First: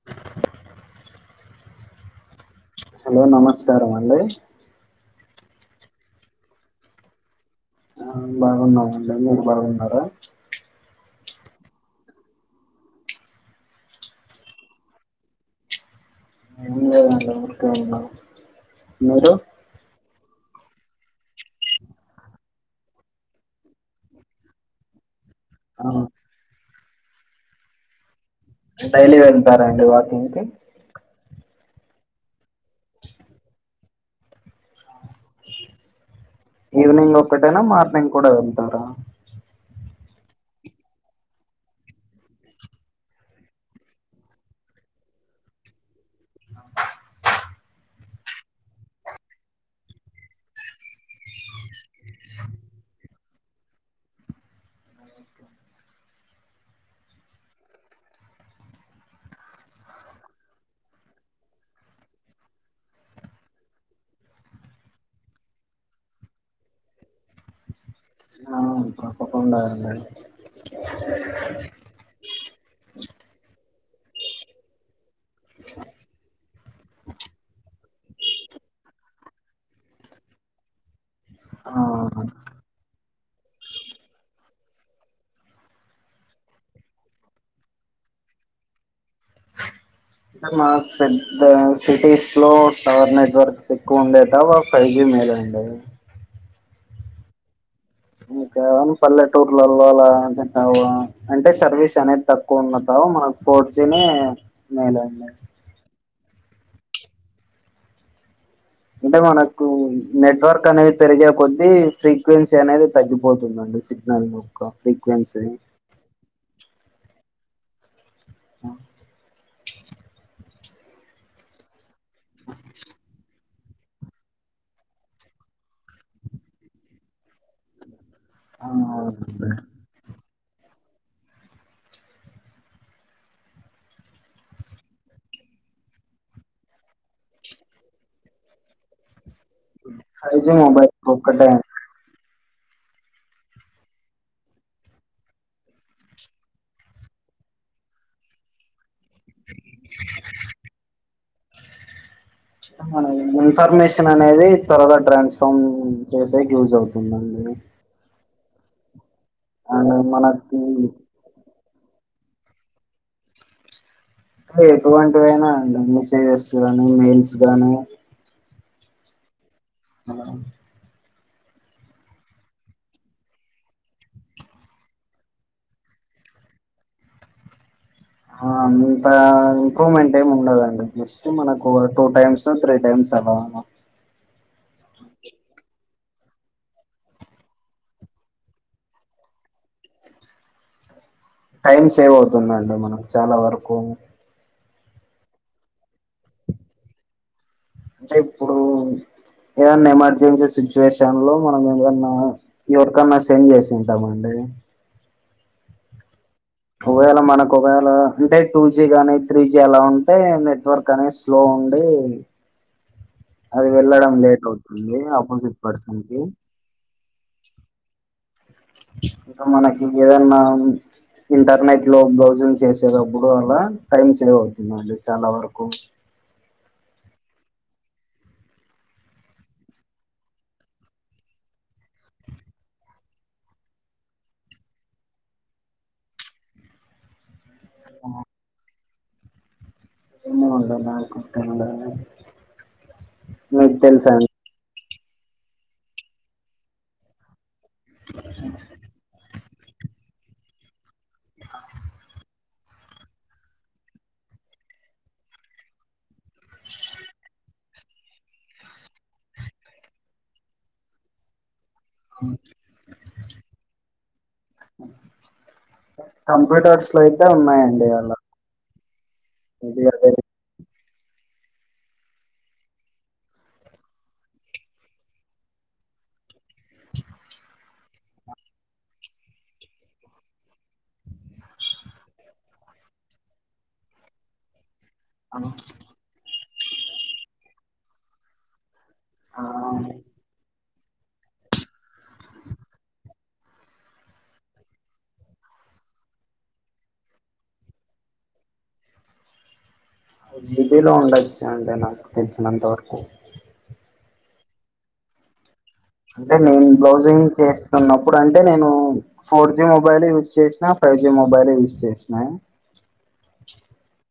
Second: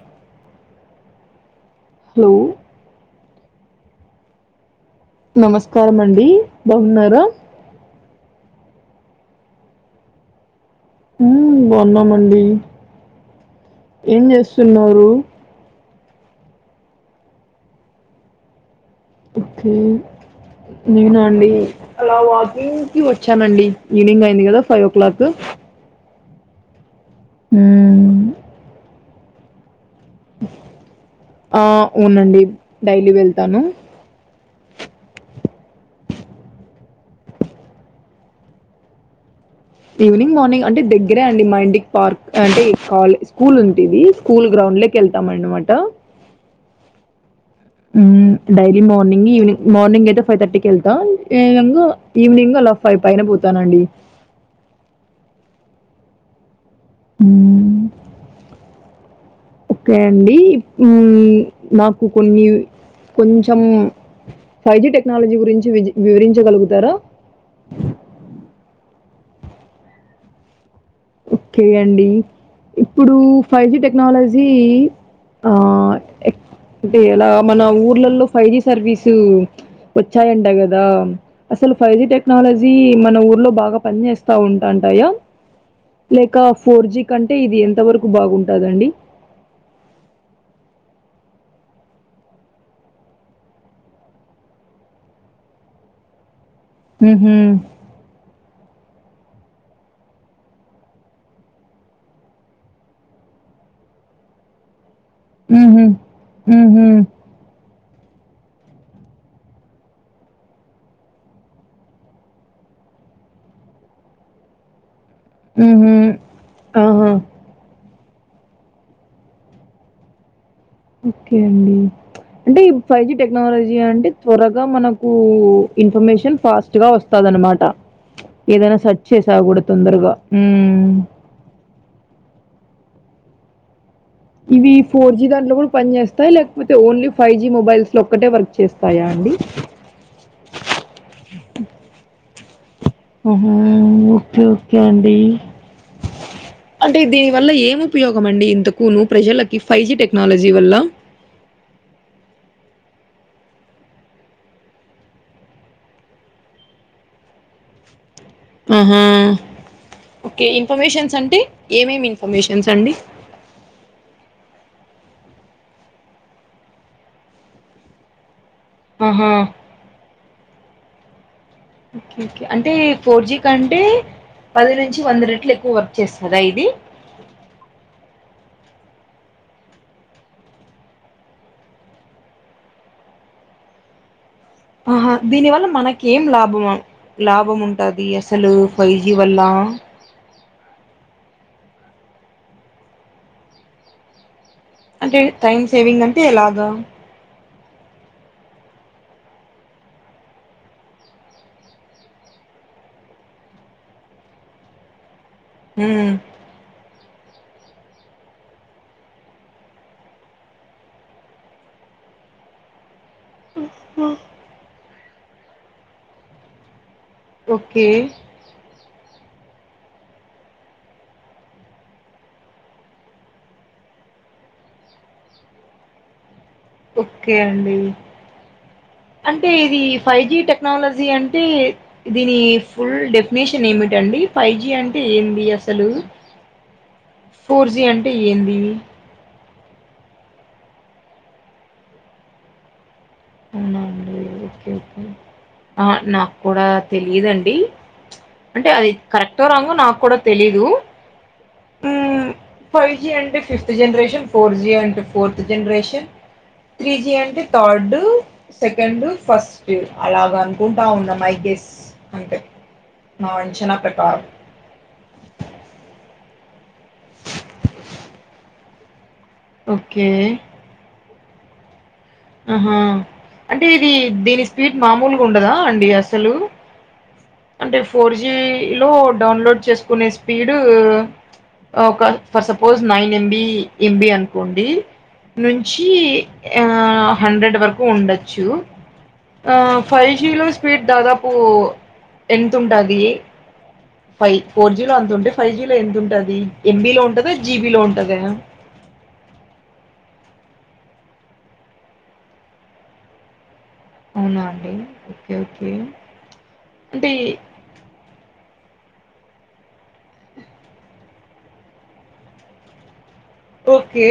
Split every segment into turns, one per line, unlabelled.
[inaudible]
Hello
hello నమస్కారం అండి
నమస్కారం అండి బాగున్నారా
ఆ బాగున్నాండి మీరు బాగున్నారా
హుమ్ బాగున్నామండి ఏం చేస్తున్నారు
[inaudible]
ఉమ్ నేనా అండి ఈవినింగ్ అయింది కదా ఫైవ్ ఓ క్లాక్
అవును
ఉ మ్
డైలీ వెళ్తారండి వాక్
ఆ వునండి డైలీ వెళ్తాను
ఈవనింగ్ ఒకటైనా మార్నింగ్ కూడా వెళ్తారా
ఈవినింగ్ మార్నింగ్ అంటే దగ్గరే అండి మా ఇంటికి పార్క్ అంటే కాల్ స్కూల్ ఉంది స్కూల్ గ్రౌండ్ లోకెళ్తామన్నమాట ఉమ్ డైలీ మార్నింగ్ ఈవనింగ్ మార్నింగ్ అయితే ఫైవ్ థర్టీకి వెళ్తా ఈవినింగ్ ఈవినింగ్ అలా ఫైవ్ పైన పోతానండి ఉము ఓకే అండి హమ్ నాకు కొన్ని కొంచెం ఫైజీ టెక్నాలజీ గురించి వి వివరించగలుగుతారా
ఆ ఉన్నదండి
ఓకే అండి ఇప్పుడు ఫైజీ టెక్నాలజీ ఆ ఎక్ అంటే ఎలా మన ఊర్లలో ఫై జి సర్వీసు వచ్చాయంట కదా అసలు
ఆ
ఫైవ్ జి టెక్నాలజీ మన ఊర్లో బాగా పని చేేస్తా ఉంటాంటయా లేక ఫోర్ జీ కంటే ఇది ఎంత వరకు బాగుంటదండి
అంటే మా పెద్ద సిటీస్ లో టవర్ నెట్వర్క్స్ ఎక్కువ ఉండే టవ ఫైవ్ జీ మేలండే
ఉహు
ఇకాను పల్లె టూర్లల్లో అలా [unintelligible] అంటే సర్వీస్ అనేది తక్కువ ఉండటం మనకు ఫోర్జినే మేలండి
ఉహు ఉహు
అంటే మనకు నెట్వర్క్ అనేది పెరిగే కొద్దీ ఫ్రీక్వెన్సీ అనేది తగ్గిపోతుంది. సిగనల్ ఒక్క ఫ్రీక్వెన్స్
హమ్ ఆ హ
ఆ
ఓకే అండి అంటే ఈ ఫైవ్ జి టెక్నాలజీ అండి త్వరగా మనకు ఇన్ఫర్మేషన్ ఫాస్ట్ గా వస్తదనమాట ఏదైనా సెర్చ్
ఆ
చేసా కూడా తొందరగా ఉమ్ ఇవి ఫోర్ జి దాంట్లో కూడా పని చేస్తాయి లేకపోతే ఓన్లీ ఫైవ్ జి మొబైల్స్ లో ఒక్కటే వర్క్ చేస్తాయా అండి
ఫైవ్ జీ మొబైల్ ఒక్కటే
హమ్ ఓకే ఓకే అండి అంటే దీని వల్ల ఏం ఉపయోగం అండి ఇంతకును ప్రజలకి ఫైవ్ జీ టెక్నాలజీ వల్ల
మ ఇన్ఫర్మేషన్ అనేది త్వరగా ట్రాన్స్ఫామ్ చేసేకి యూజ్ అవుతుందండి
ఆహా
అండ్
ఓకే
మనకి
ఇన్ఫర్మేషన్స్ అంటే ఏమేమి ఇన్ఫర్మేషన్స్ అండి
ఎటువంటివైనా అండి మెసేజెస్ గానీ మెయిల్స్ గానీ
ఆహా
అవు
అంటే ఫోర్ జీ కంటే పది నుంచి వంద రెట్లు ఎక్కువ వర్క్ చేస్తదా ఇది.
అ అంత ఇంప్రూవ్మెంట్ ఏమి ఉండదండి జస్ట్ మనకు టూ టైమ్స్ [unintelligible] తీ టైమ్స్ అలాగా
ఆహా దీని వల్ల మనకి ఏం లాభం? లాభం ఉంటాది అసలు ఫైవ్ జీ వల్లా.
టైం సేవ్ అవుతుందండి మనం చాలా వరకు
అంటే టైం సేవింగ్ అంటే ఎలాగా?
అంటే ఇప్పుడు ఏదన్నా ఎమర్జెన్సీ సిచ్యువేషన్లో మనం ఏదన్నా ఎవరికన్నా సెండ్ చేసింటామండి.
హ్
ఒకవేళ మనకు ఒకవేళ అంటే టూ జి గానీ త్రీ జి అలా ఉంటే నెట్వర్క్ అనేసి స్లో ఉండి అది వెళ్ళడం లేట్ అవుతుంది అపోజిట్ పర్సన్ కి.
ఓకే
ఇంకా మనకి ఎదన్నా ఇంటర్నెట్లో బ్రౌజింగ్ చేసేటప్పుడు అలా టైం సేవ్ అవుతుందండి చాలా వరకు.
ఓకే అండి. అంటే ఇది ఫైవ్ జి టెక్నాలజీ అంటే దీని ఫుల్ డెఫినేషన్ ఏమిటండి? ఫైవ్ జి అంటే ఏంది అసలు? ఫోర్ జీ అంటే ఏంది?
మీకు
అవునా
తెల్సా
అండి
అం
ఓకే ఓకే ఆ నాకు కూడా తెలియదండి అంటే అది కరెక్టో రాంగో నాకు కుడా తెలీదు. ఫైవ్ జి అంటే ఫిఫ్త్ జనరేషన్, ఫోర్ జి అంటే ఫోర్త్ జనరేషన్. త్రీజి అంటే థార్డు. సెకండ్, ఫస్ట్ అలాగ అనుకుంటా ఉన్నా మై గెస్ అంతే. నా అంచనా ప్రకారం
కంప్యూటర్స్లో అయితే ఉన్నాయండి అలా. ఇది
ఓకే
అదే
ఆహా అంటే ఇది దీని స్పీడ్ మామూలుగా ఉండదా అండి అసలు. అంటే ఫోర్ జీలో డౌన్లోడ్ చేసుకునే స్పీడ్ ఒక for suppose nine MB MB అనుకోండి. నుంచి ఆ హండ్రెడ్ వరకు ఉండొచ్చు. అ
ఆ
ఫైవ్ జీలో స్పీడ్ దాదాపు ఎంత ఉంటాది. ఫై ఫోర్ జీ లో అంత ఉంటే ఫైవ్ జీ లో ఎంత ఉంటది. ఎంబీ లో ఉంటదా, జీబి లో ఉంటదా.
జీబీలో ఉండొచ్చు అంటే నాకు తెలిసినంత వరకు.
అవునా అండి ఓకే ఓకే.
అంటే నేను
అంటే
బ్లౌజింగ్ చేస్ న్నప్పుడు అంటే నేను ఫోర్ జి మొబైలు యూజ్ చేశినా, ఫైవ్ జి మొబైలు యూజ్ చేశినా
ఓకే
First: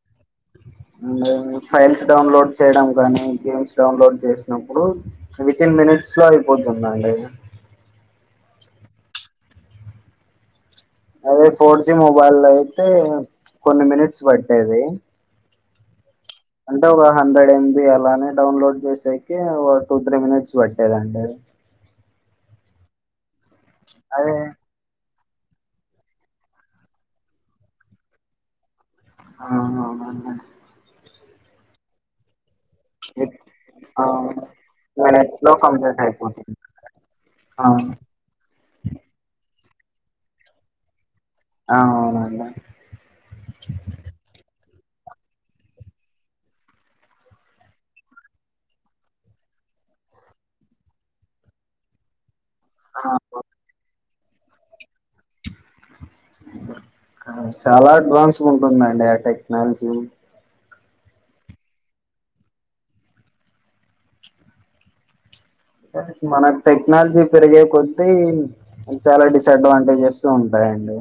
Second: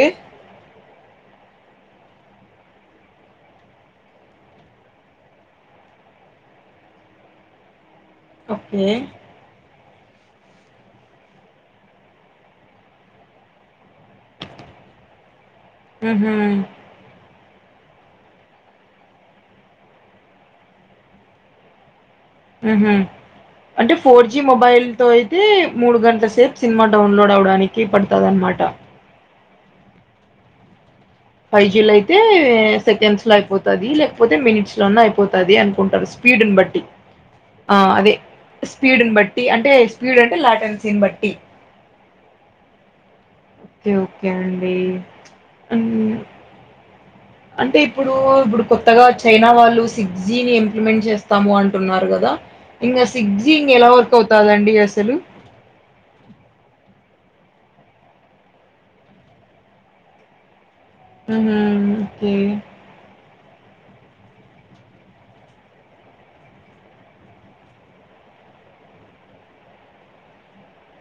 ఉ ఫైల్స్ డౌన్లోడ్ చేయడం గానీ గేమ్స్ డౌన్లోడ్ చేసినప్పుడు వితిన్ మినిట్స్ లో అయిపోతున్నాయండి.
ఓకే
అదే ఫోర్ జి మొబైల్లో అయితే కొన్ని మినెట్స్ పట్టేది.
ఉహ్
అంటే ఒక హండ్రెడ్ ఎం బి అలానే డౌన్లోడ్ చేసేకి ఒక టూ త్రీ మినిట్స్ పెట్టేద అండి
హ్మ్ హు అంటే ఫోర్
అదే
జి మొబైల్ తో అయితే మూడు గంటల సేపు సినిమా డౌన్లోడ్ అవడానికి పడుతది అనమాట
ఆ అవునండి
ఫైవ్ జీ లో అయితే సెకండ్స్ లో
విత్
అయిపోతది
ఆ
లేకపోతే మినిట్స్ లోన్నా
మినిట్స్ లో
అయిపోతది
కంప్లీట్
అనుకుంటారు
అయిపోతుంది
స్పీడును బట్టి ఆ అదే స్పీడ్ని బట్టి అంటే స్పీడ్ అంటే లాటెన్సీని బట్టి
ఆ అవునండి
కె ఓకే అండి అ అంటే ఇప్పుడు ఇప్పుడు కొత్తగా చైనా వాళ్ళు సిక్స్ జీ ని ఇంప్లిమెంట్ చేస్తాము అంటున్నారు కదా ఇంగ
ఆ
సిగ్జి ఇంగ ఎలా వర్క్ అవుతదండి అసలు
చాలా అడ్వాన్స్ గా ఉంటుందండి ఆ టెక్నాలజీ
హ్మ్ హు ఓకే
మనకు టెక్నాలజీ పెరిగే కొద్ది అది చాలా డిసడ్వాంటేజెస్ ఉంటాయండి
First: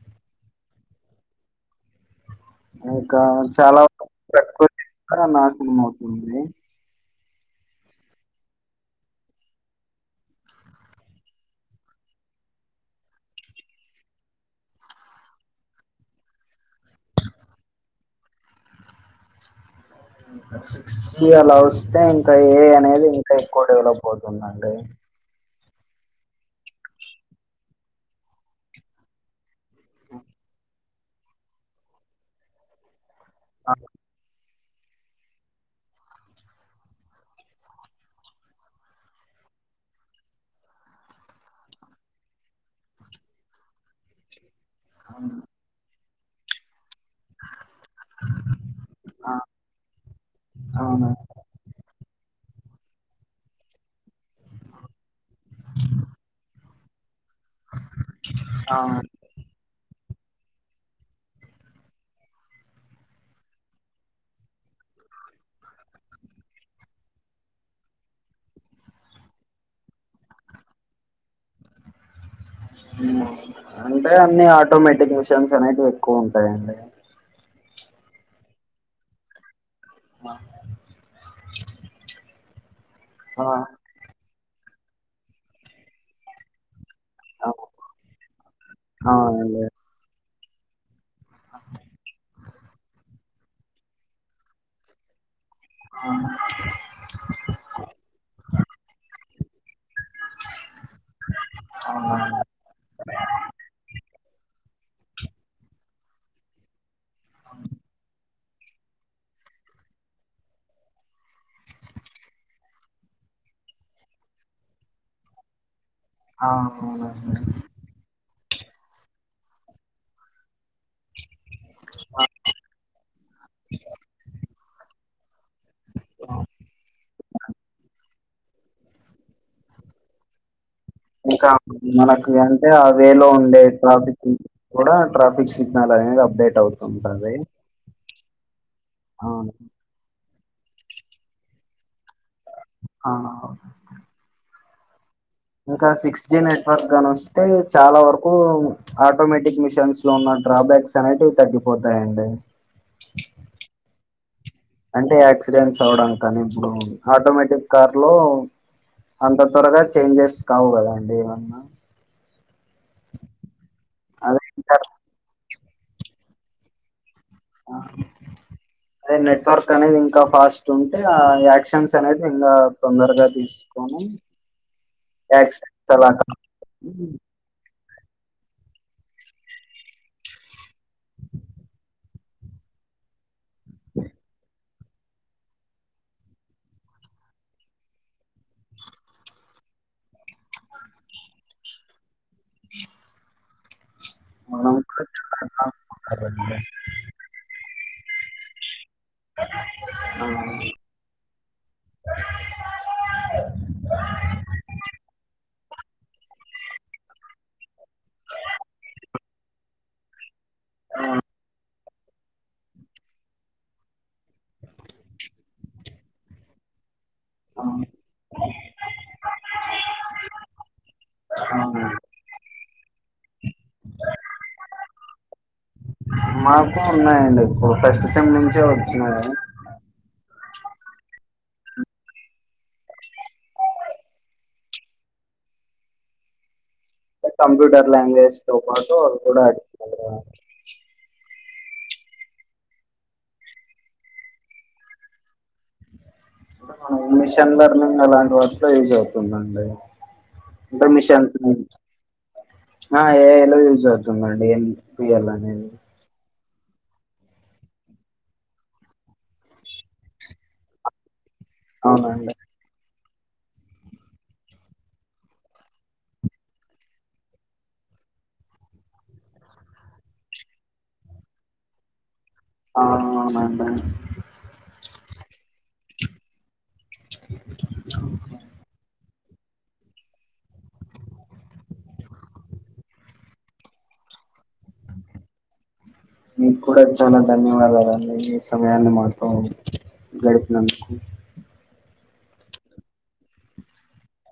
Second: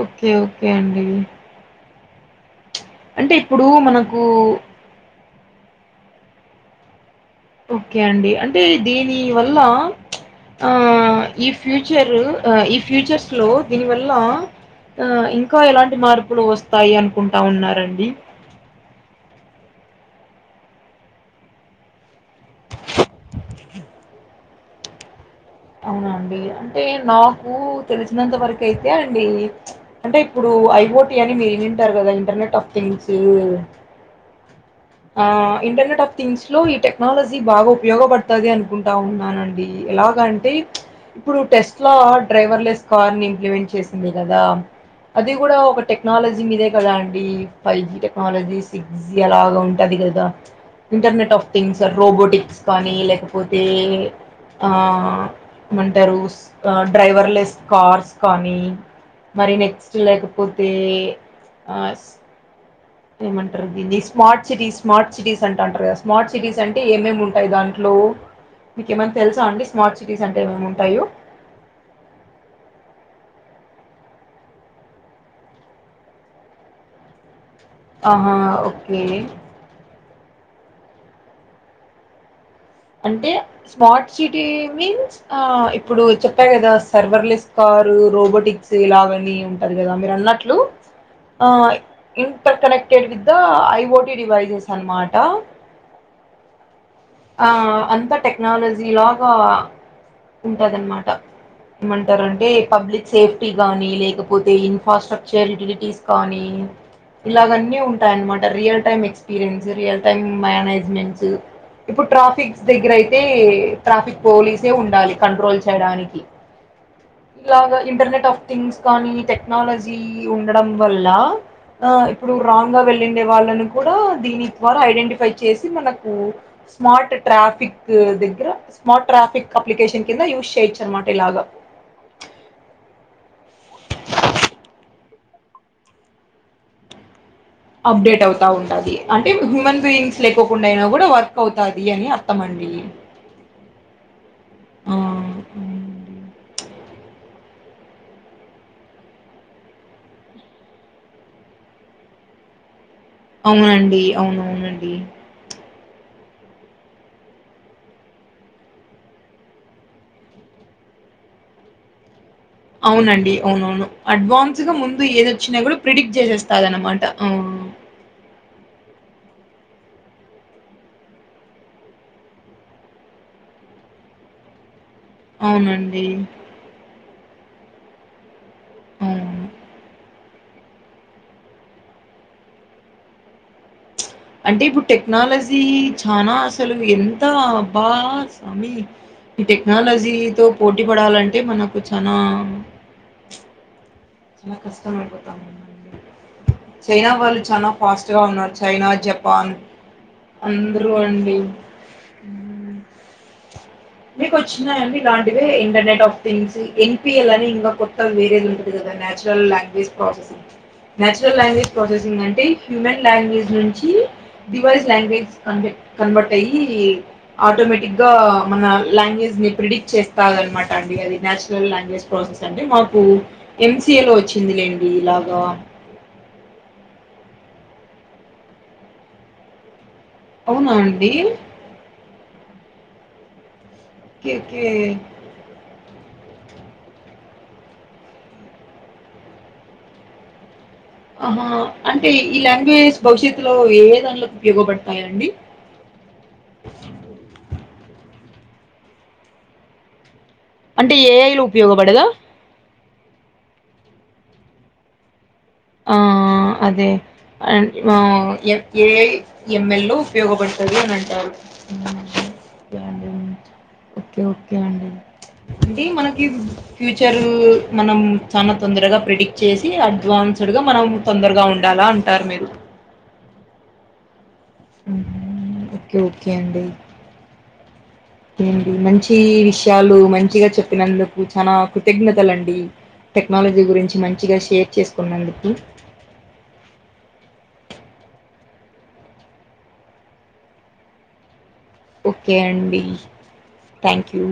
ఓకే ఓకే అండి
ఇక
అంటే ఇప్పుడు
చాలా
మనకు
ప్రకృతి కూడా నాశనం అవుతుంది
ఓకే అండి అంటే దీని వల్ల ఆ ఈ ఫ్యూచరు ఈ ఫ్యూచర్స్ లో దీనివల్ల ఆ ఇంకా ఎలాంటి మార్పులు వస్తాయి అనుకుంటా ఉన్నారండి
సిక్స్ జీ అలా వస్తే ఇంకా ఏ ఐ అనేది ఇంకా ఎక్కువ డెవలప్ అవుతుందండి
అవునండి అంటే నాకు తెలిసినంత వరకు అయితే అండి అంటే ఇప్పుడు ఐ ఓ టీ అని మీరు వినింటారు కదా ఇంటర్నెట్ ఆఫ్ థింగ్స్
అ
ఆ ఇంటర్నెట్ ఆఫ్ థింగ్స్ లో ఈ టెక్నాలజీ బాగా ఉపయోగపడుతది అనుకుంటా ఉన్నానండి ఎలాగా టె ఇప్పుడు టెస్ట్ లో డ్రైవర్లెస్ కార్ ని ఇంప్లిమెంట్ చేసింది కదా అది
అవును
కూడా ఒక టెక్నాలజీ మీదే కదా అండి five G technology six G
ఆ
అలాగ ఉంటది గదా
అవును
ఇంటర్నెట్ ఆఫ్ థింగ్స్ రోబోటిక్స్ కానీ లేకపోతే ఆ ఏమంటారు డ్రైవర్లెస్ కార్స్ కానీ
అవును
మరి నెక్స్ట్ లేకపోతే ఆ ఏమంటారు దీన్ని స్మార్ట్ సిటీస్ స్మార్ట్ సిటీస్ అంటంటారు కదా స్మార్ట్ సిటీస్ అంటే ఏమేమి ఉంటాయి దాంట్లో మీకేమైనా తెలుసా అండి స్మార్ట్ సిటీస్ అంటే ఏమేముంటాయో
మ్మ్ అంటే అన్ని ఆటోమేటిక్ మిషిన్స్ అనేటివి ఎక్కువ ఉంటాయిండి
ఆహా ఓకే
మాములుగా
అంటే
ఆ
స్మార్ట్ సిటీ మీన్స్ ఇప్పుడు చెప్పా గదా సర్వర్లెస్ కారు రోబోటిక్స్ ఇలాగని
అవునండి
ఉంటది కదా మీరు అన్నట్లు ఆ interconnected with I O T devices అన్నమాట
ఆ
ఆ అంత టెక్నాలజీ లాగా ఉంటదనమాట ఏమంటారంటే పబ్లిక్ సేవిటీ గానీ లేకపోతే ఇన్ఫ్రాస్ట్రక్చర్ యుటిలిటీస్ కానీ ఇలాగ అన్నీ ఉంటాయన్నమాట real time experience real time managements ఇప్పుడు ట్రాఫిక్స్ దగ్గర అయితే ట్రాఫిక్ పోలీసే ఉండాలి కంట్రోల్ చేయడానికి
ఆ అవునండి
ఇలాగ ఇంటర్నెట్ ఆఫ్ థింగ్స్ కానీ టెక్నాలజీ ఉండడం వల్ల ఆ ఇప్పుడు రాంగ్ గా వెళ్ళిండే వాళ్ళను కూడా దీని ద్వారా ఐడెంటిఫై చేసి మనకు స్మార్ట్ ట్రాఫిక్ దగ్గేర స్మార్ట్ ట్రాఫిక్ అప్లికేషన్ కింద యూజ్ చేయోచ్చు
ఇంకా మనకు అంటే అ వేలో ఉండే ట్రాఫిక్ కూడా ట్రాఫిక్ సిగ్నల్ అనేది అప్డేట్ అవుతుంటంది
అప్డేట్ అవుతా ఉంటది అంటే హ్యూమన్ బీయింగ్స్ లేకోకుండా అయినా కూడా వర్క్ అవుతది అని అర్థమండి
అ
అ
ఇంకా సిక్స్ జి నెట్వర్క్ గాని వస్తే చాలా వరకు ఆటోమేటిక్ మిషన్స్ లో ఉన్న డ్రాబ్యాక్స్ అనేటివి తగ్గిపోతాయండి
అవునండి అవునవునండి
అంటే యాక్సిడెంట్స్ అవడం కానీ ఇప్పుడు ఆటోమేటిక్ కార్ లో అంత త్వరగా చేంజెస్ కావు కదా అండి ఏమన్నా
అవునండి అవునవును
అదే
అడ్వాన్స్ గా
ఇంకా
ముందు ఏదొచ్చినా కూడా ప్రిడిక్ట్ చేసేస్తాదన్నమాట ఆ [inaudible]
అదే నెట్వర్క్ అనేది ఇంకా ఫాస్ట్ ఉంటే ఆ యాక్షన్స్ అనేది ఇంకా తొందరగా తీస్ కానీ యాక్సిడెంట్స్
అవునండి
తరువాత ఉమ్
ఆవునవును అంటే ఇప్పుడు టెక్నాలజీ చనా అసలు ఎంత అబ్బా స్వామి ఈ టెక్నాలజీతోపోటీ పడాలంటే మనకు చనా
ఇ
చాలా కష్టమైపోతావుంది
కాపాడాలండి.
చైనా వాళ్ళు చాల ఫాస్ట్ గా ఉన్నారు చైనా జపాన్ పాల్
ఆ,
అందురూ అండి ఉమ్ మీకు వచ్చినయ అండి ఇలాంటివి ఇంటర్నెట్ ఆఫ్ థింగ్స్ ఎన్పిఎల్ అని ఇంకా కొత్తగా వేరేది ఉండది నేచురల్ లాంగ్వేజ్ ప్రోసెసింగ్
ఆ,
నేచురల్ లాంగ్వేజ్ ప్రాసెసింగ్ అంటే హ్యూమన్ లాంగ్వేజ్ నుంచి డివైస్ లాంగ్వేజ్ కన్వె కన్వర్ట్ అయ్యి ఆటోమేటిక్
ఆ,
గా మన లాంగ్వేజ్ ని ప్రిడిక్ట్ చేస్తాది అన్నమాట అండి అది నేచురల్
ఆ.
లాంగ్వేజ్ ప్రాసెస్ అంటే మాకు ఎంసిఏ లో వచ్చిందిలేండి ఇలాగా
మాకు ఉన్నాయండి ఇప్పుడు ఫస్ట్ సెమ్ నుంచే వచ్చినయి
అవునా అండి కేకే
ట్ కంప్యూటర్ లాంగ్వేజ్ తో పాటు ఆది కూడా యాడ్ చేశారు.
ఆహా అంటే ఈ లాంగ్వేజ్ భవిష్యత్తులో ఏ దాంట్లోకి ఉపయోగపడతాయండి
మిషన్ లర్నింగ్ అలాంటి వాటిల్లో యూజ్ అవుతుందండి అంటే మీషన్స్
ఏఐలో
గురించి
ఉపయోగపడదా?
ఆ ఏ ఐ యూజ్ అవుతుందాండి ఏంపియల్ అనేది
ఆ ఆ అదే అండ్ మోమో ఎఫ్ ఏ ఎంఎల్ లో ఉపయోగపడుతది అని అంటారు
అవునండి
ఓకే అండి ఓకే ఓకే అండి ఇవ్వి మనకి ఫ్యూచరు మనం చానా తొందరగా ప్రిడిక్ట్ చేసి అడ్వాన్స్ సుడుగా మనం తొందరగా ఉండాల అంటారు మీరు
ఆ అవునండీ
ఓకే ఓకే అండి
హమ్
ఏండి మంచి విషయాలు మంచిగా చెప్పినందుకు చానా కృతజ్ఞతలండి టెక్నాలజీ గురించి మంచిగా షేర్ చేసుకున్నందుకు
మీకు కూడా చాలా ధన్యవాదాలండి మీ సమయాన్ని మాతో గడిపినందుకు
ఓకే అండి థ్యాంక్ యూ